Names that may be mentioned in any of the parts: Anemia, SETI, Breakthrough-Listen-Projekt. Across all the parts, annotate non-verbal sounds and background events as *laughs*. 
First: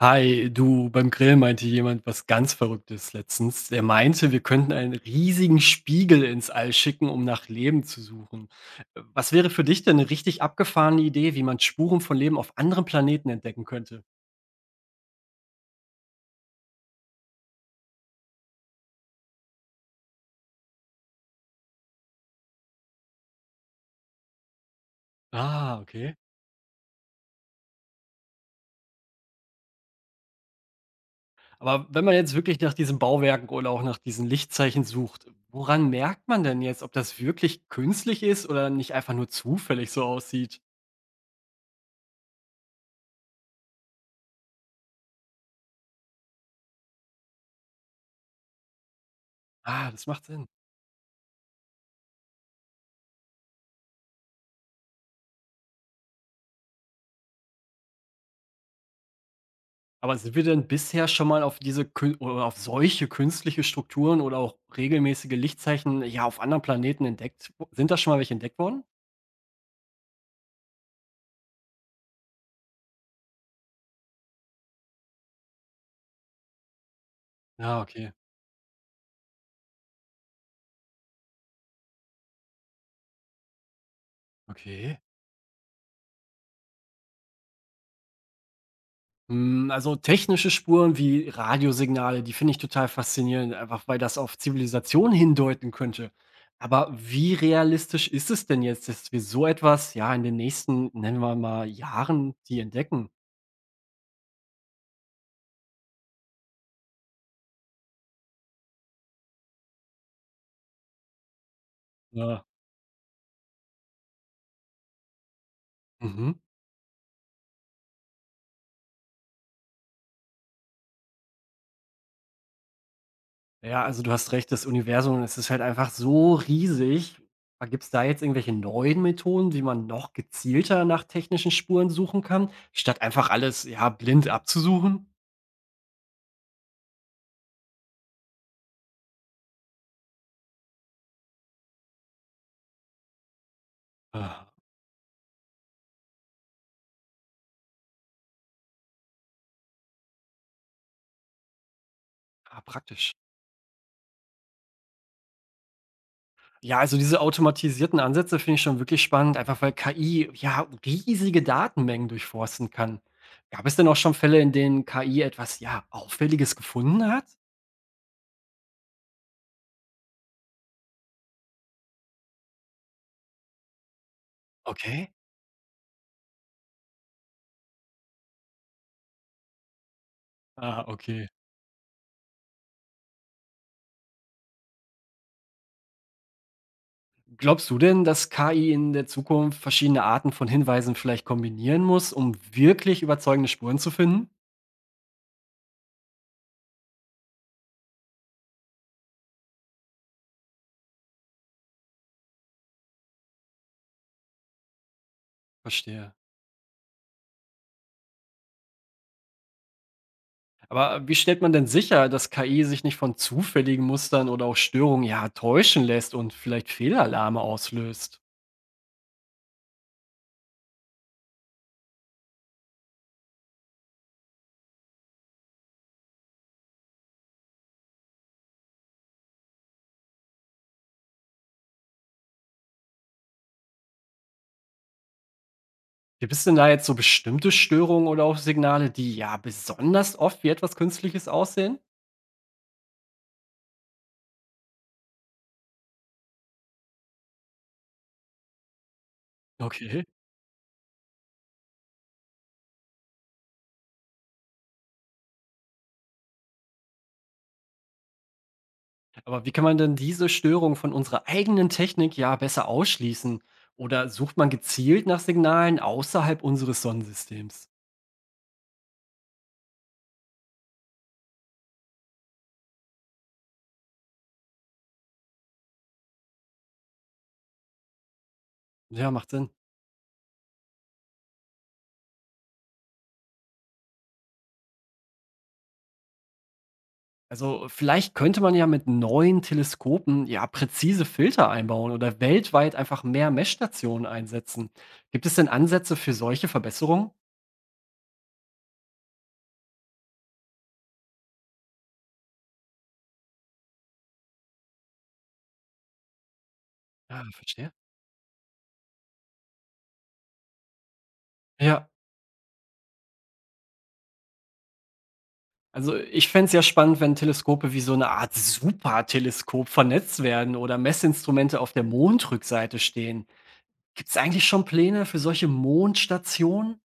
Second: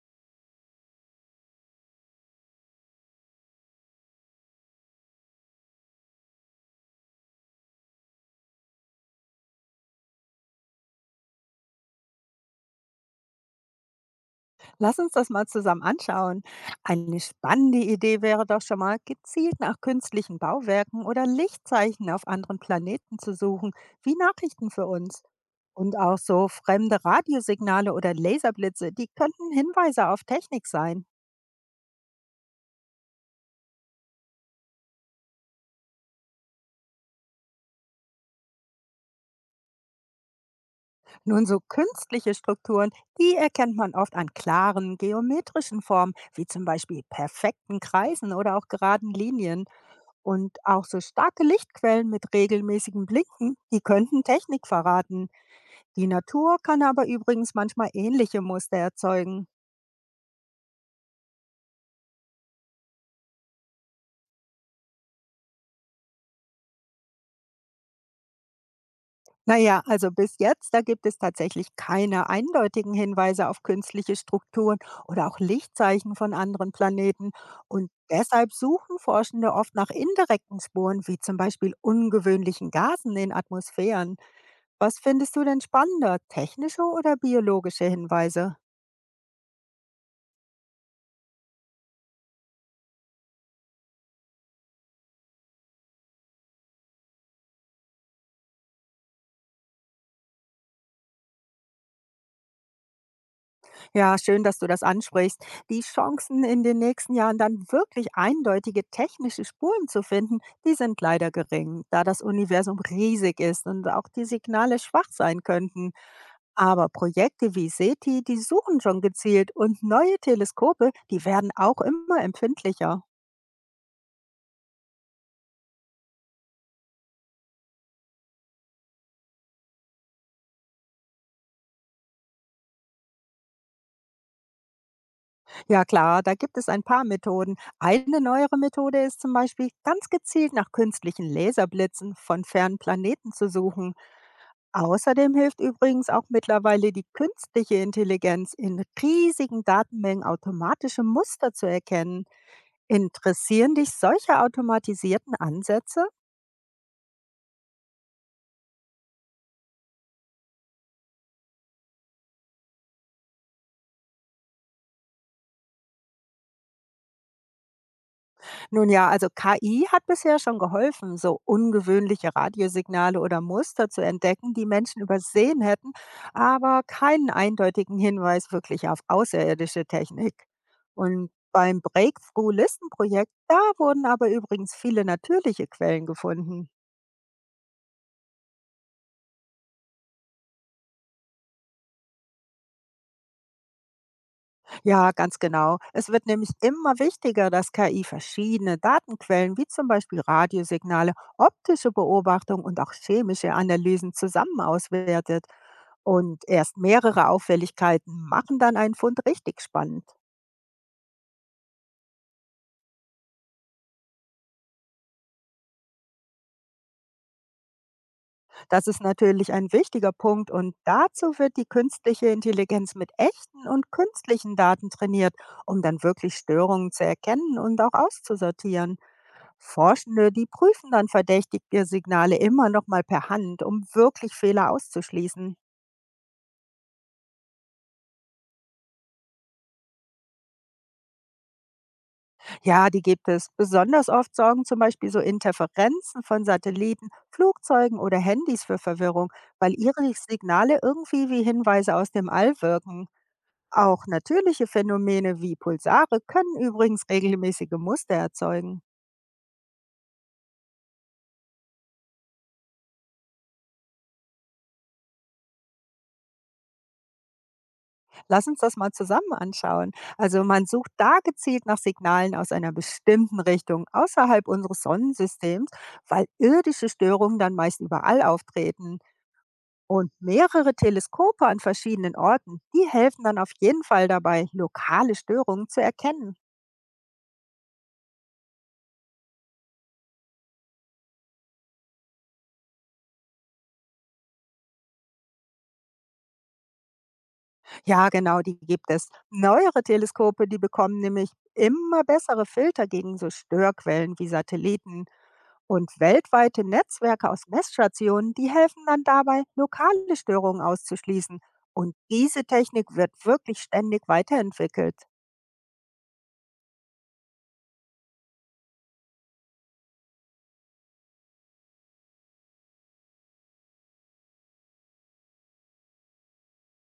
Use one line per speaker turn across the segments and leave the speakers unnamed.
Hi, du, beim Grill meinte jemand was ganz Verrücktes letztens. Er meinte, wir könnten einen riesigen Spiegel ins All schicken, um nach Leben zu suchen. Was wäre für dich denn eine richtig abgefahrene Idee, wie man Spuren von Leben auf anderen Planeten entdecken könnte?
Lass uns das mal zusammen anschauen. Eine spannende Idee wäre doch schon mal, gezielt nach künstlichen Bauwerken oder Lichtzeichen auf anderen Planeten zu suchen, wie Nachrichten für uns.
Ah,
Und
okay.
auch so fremde Radiosignale oder Laserblitze, die könnten Hinweise auf Technik sein.
Aber wenn man jetzt wirklich nach diesen Bauwerken oder auch nach diesen Lichtzeichen sucht, woran merkt man denn jetzt, ob das wirklich künstlich ist oder nicht einfach nur zufällig so aussieht?
Nun, so künstliche Strukturen, die erkennt man oft an klaren geometrischen Formen, wie zum Beispiel perfekten Kreisen oder auch geraden Linien.
Ah, das macht Sinn.
Und auch so starke Lichtquellen mit regelmäßigem Blinken, die könnten Technik verraten. Die Natur kann aber übrigens manchmal ähnliche Muster erzeugen.
Aber sind wir denn bisher schon mal auf diese kün oder auf solche künstliche Strukturen oder auch regelmäßige Lichtzeichen, ja, auf anderen Planeten entdeckt w sind da schon mal welche entdeckt worden?
Naja, also bis jetzt, da gibt es tatsächlich keine eindeutigen Hinweise auf künstliche Strukturen oder auch Lichtzeichen von anderen Planeten.
Ja,
Und
okay,
deshalb suchen Forschende oft nach indirekten Spuren, wie zum Beispiel ungewöhnlichen Gasen in Atmosphären. Was
okay.
findest du denn spannender, technische oder biologische Hinweise?
Hm, also technische Spuren wie Radiosignale, die finde ich total faszinierend, einfach weil das auf Zivilisation hindeuten könnte. Aber wie realistisch ist es denn jetzt, dass wir so etwas, ja, in den nächsten, nennen wir mal, Jahren, die entdecken?
Ja, schön, dass du das ansprichst. Die Chancen, in den nächsten Jahren dann wirklich eindeutige technische Spuren zu finden, die sind leider gering, da das
Ja.
Universum riesig ist und auch die Signale schwach sein könnten.
Mhm.
Aber Projekte wie SETI, die suchen schon gezielt, und neue Teleskope, die werden auch immer empfindlicher.
Ja, also du hast recht, das Universum, es ist halt einfach so riesig. Aber gibt's da jetzt irgendwelche neuen Methoden, wie man noch gezielter nach technischen Spuren suchen kann, statt einfach alles, ja, blind abzusuchen?
Ja klar, da gibt es ein paar Methoden. Eine neuere Methode ist zum Beispiel, ganz gezielt nach künstlichen Laserblitzen von fernen Planeten zu suchen.
Ah,
Außerdem hilft übrigens auch mittlerweile die künstliche Intelligenz, in riesigen Datenmengen automatische Muster zu erkennen.
praktisch.
Interessieren dich solche automatisierten Ansätze?
Ja, also diese automatisierten Ansätze finde ich schon wirklich spannend, einfach weil KI ja riesige Datenmengen durchforsten kann. Gab es denn auch schon Fälle, in denen KI etwas, ja, Auffälliges gefunden hat?
Nun ja, also KI hat bisher schon geholfen, so ungewöhnliche Radiosignale oder Muster zu entdecken, die Menschen
Okay.
übersehen hätten, aber keinen eindeutigen Hinweis wirklich auf außerirdische Technik.
Ah, okay.
Und beim Breakthrough-Listen-Projekt, da wurden aber übrigens viele natürliche Quellen gefunden.
Glaubst du denn, dass KI in der Zukunft verschiedene Arten von Hinweisen vielleicht kombinieren muss, um wirklich überzeugende Spuren zu finden?
Ja, ganz genau. Es wird nämlich immer wichtiger, dass KI verschiedene Datenquellen wie zum Beispiel Radiosignale, optische Beobachtung und auch chemische Analysen zusammen auswertet.
Verstehe.
Und erst mehrere Auffälligkeiten machen dann einen Fund richtig spannend.
Aber wie stellt man denn sicher, dass KI sich nicht von zufälligen Mustern oder auch Störungen ja täuschen lässt und vielleicht Fehlalarme auslöst?
Das ist natürlich ein wichtiger Punkt, und dazu wird die künstliche Intelligenz mit echten und künstlichen Daten trainiert, um dann wirklich Störungen zu erkennen und auch auszusortieren. Forschende, die prüfen dann verdächtige Signale immer nochmal per Hand, um wirklich Fehler auszuschließen.
Gibt es denn da jetzt so bestimmte Störungen oder auch Signale, die ja besonders oft wie etwas Künstliches aussehen?
Ja, die gibt es. Besonders oft sorgen zum Beispiel so Interferenzen von Satelliten, Flugzeugen oder Handys für Verwirrung, weil
Okay.
ihre Signale irgendwie wie Hinweise aus dem All wirken. Auch natürliche Phänomene wie Pulsare können übrigens regelmäßige Muster erzeugen.
Aber wie kann man denn diese Störung von unserer eigenen Technik ja besser ausschließen? Oder sucht man gezielt nach Signalen außerhalb unseres Sonnensystems?
Lass uns das mal zusammen anschauen. Also man sucht da gezielt nach Signalen aus einer bestimmten Richtung außerhalb unseres Sonnensystems, weil irdische Störungen dann meist überall auftreten.
Ja, macht Sinn.
Und mehrere Teleskope an verschiedenen Orten, die helfen dann auf jeden Fall dabei, lokale Störungen zu erkennen.
Also vielleicht könnte man ja mit neuen Teleskopen ja präzise Filter einbauen oder weltweit einfach mehr Messstationen einsetzen. Gibt es denn Ansätze für solche Verbesserungen?
Ja, genau, die gibt es. Neuere Teleskope, die bekommen nämlich immer bessere Filter gegen so Störquellen wie Satelliten. Und weltweite
Ja,
Netzwerke aus
verstehe.
Messstationen, die helfen dann dabei, lokale Störungen auszuschließen.
Ja,
Und diese Technik wird wirklich ständig weiterentwickelt.
also ich fänd's ja spannend, wenn Teleskope wie so eine Art Superteleskop vernetzt werden oder Messinstrumente auf der Mondrückseite stehen. Gibt's eigentlich schon Pläne für solche Mondstationen?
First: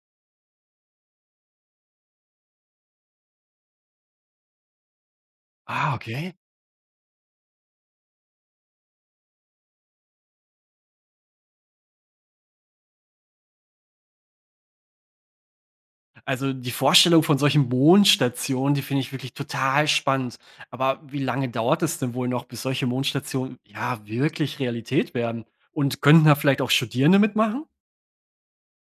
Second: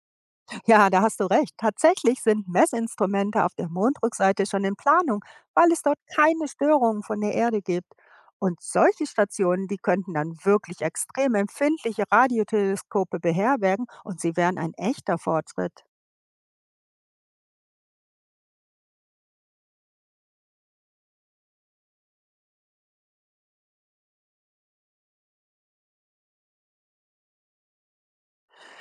Ja, da hast du recht. Tatsächlich sind Messinstrumente auf der Mondrückseite schon in Planung, weil es
Ah,
dort
okay.
keine Störungen von der Erde gibt. Und solche Stationen, die könnten dann wirklich extrem empfindliche Radioteleskope beherbergen, und sie wären ein echter Fortschritt.
Also die Vorstellung von solchen Mondstationen, die finde ich wirklich total spannend. Aber wie lange dauert es denn wohl noch, bis solche Mondstationen ja wirklich Realität werden? Und könnten da vielleicht auch Studierende mitmachen?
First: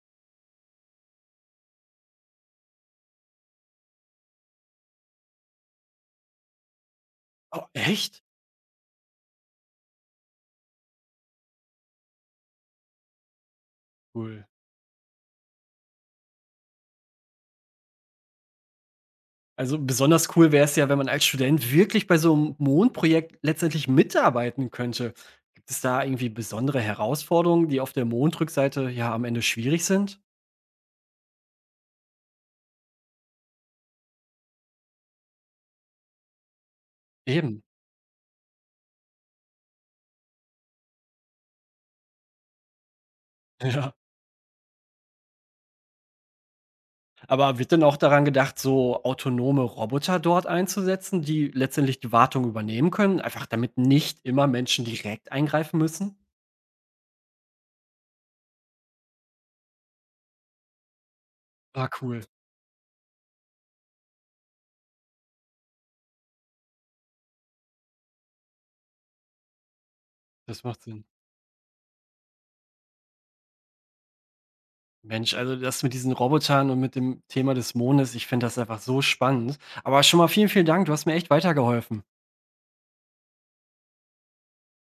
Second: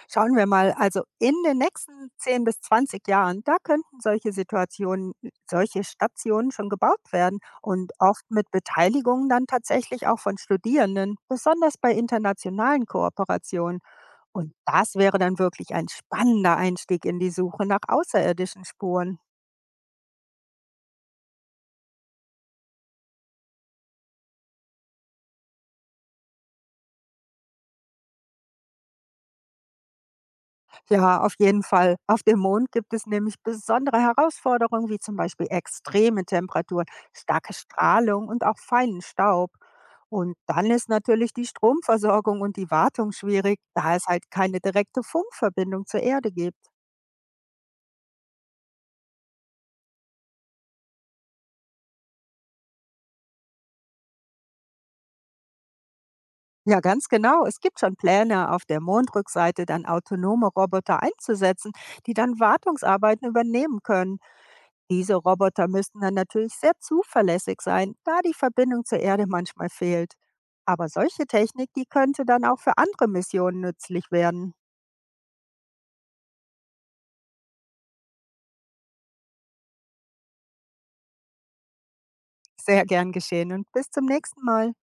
Schauen wir mal, also in den nächsten 10 bis 20 Jahren, da könnten solche Situationen, solche Stationen schon gebaut werden,
Oh,
und oft
echt?
mit Beteiligung dann tatsächlich auch von Studierenden, besonders bei internationalen Kooperationen.
Cool.
Und das wäre dann wirklich ein spannender Einstieg in die Suche nach außerirdischen Spuren.
Also besonders cool wäre es ja, wenn man als Student wirklich bei so einem Mondprojekt letztendlich mitarbeiten könnte. Gibt es da irgendwie besondere Herausforderungen, die auf der Mondrückseite ja am Ende schwierig sind?
Ja, auf jeden Fall. Auf dem Mond gibt es nämlich besondere Herausforderungen, wie zum Beispiel extreme Temperaturen, starke
Eben.
Strahlung und auch feinen Staub. Und dann ist natürlich die Stromversorgung und die Wartung schwierig,
*laughs* Ja.
da es halt keine direkte Funkverbindung zur Erde gibt.
Aber wird denn auch daran gedacht, so autonome Roboter dort einzusetzen, die letztendlich die Wartung übernehmen können, einfach damit nicht immer Menschen direkt eingreifen müssen?
Ja, ganz genau. Es gibt schon Pläne, auf der Mondrückseite dann autonome Roboter einzusetzen,
Ah,
die
cool.
dann Wartungsarbeiten übernehmen können. Diese Roboter müssten dann natürlich sehr zuverlässig sein, da die Verbindung zur Erde manchmal fehlt.
Das macht
Aber
Sinn.
solche Technik, die könnte dann auch für andere Missionen nützlich werden.
Mensch, also das mit diesen Robotern und mit dem Thema des Mondes, ich finde das einfach so spannend. Aber schon mal vielen, vielen Dank. Du hast mir echt weitergeholfen.
Sehr gern geschehen, und bis zum nächsten Mal.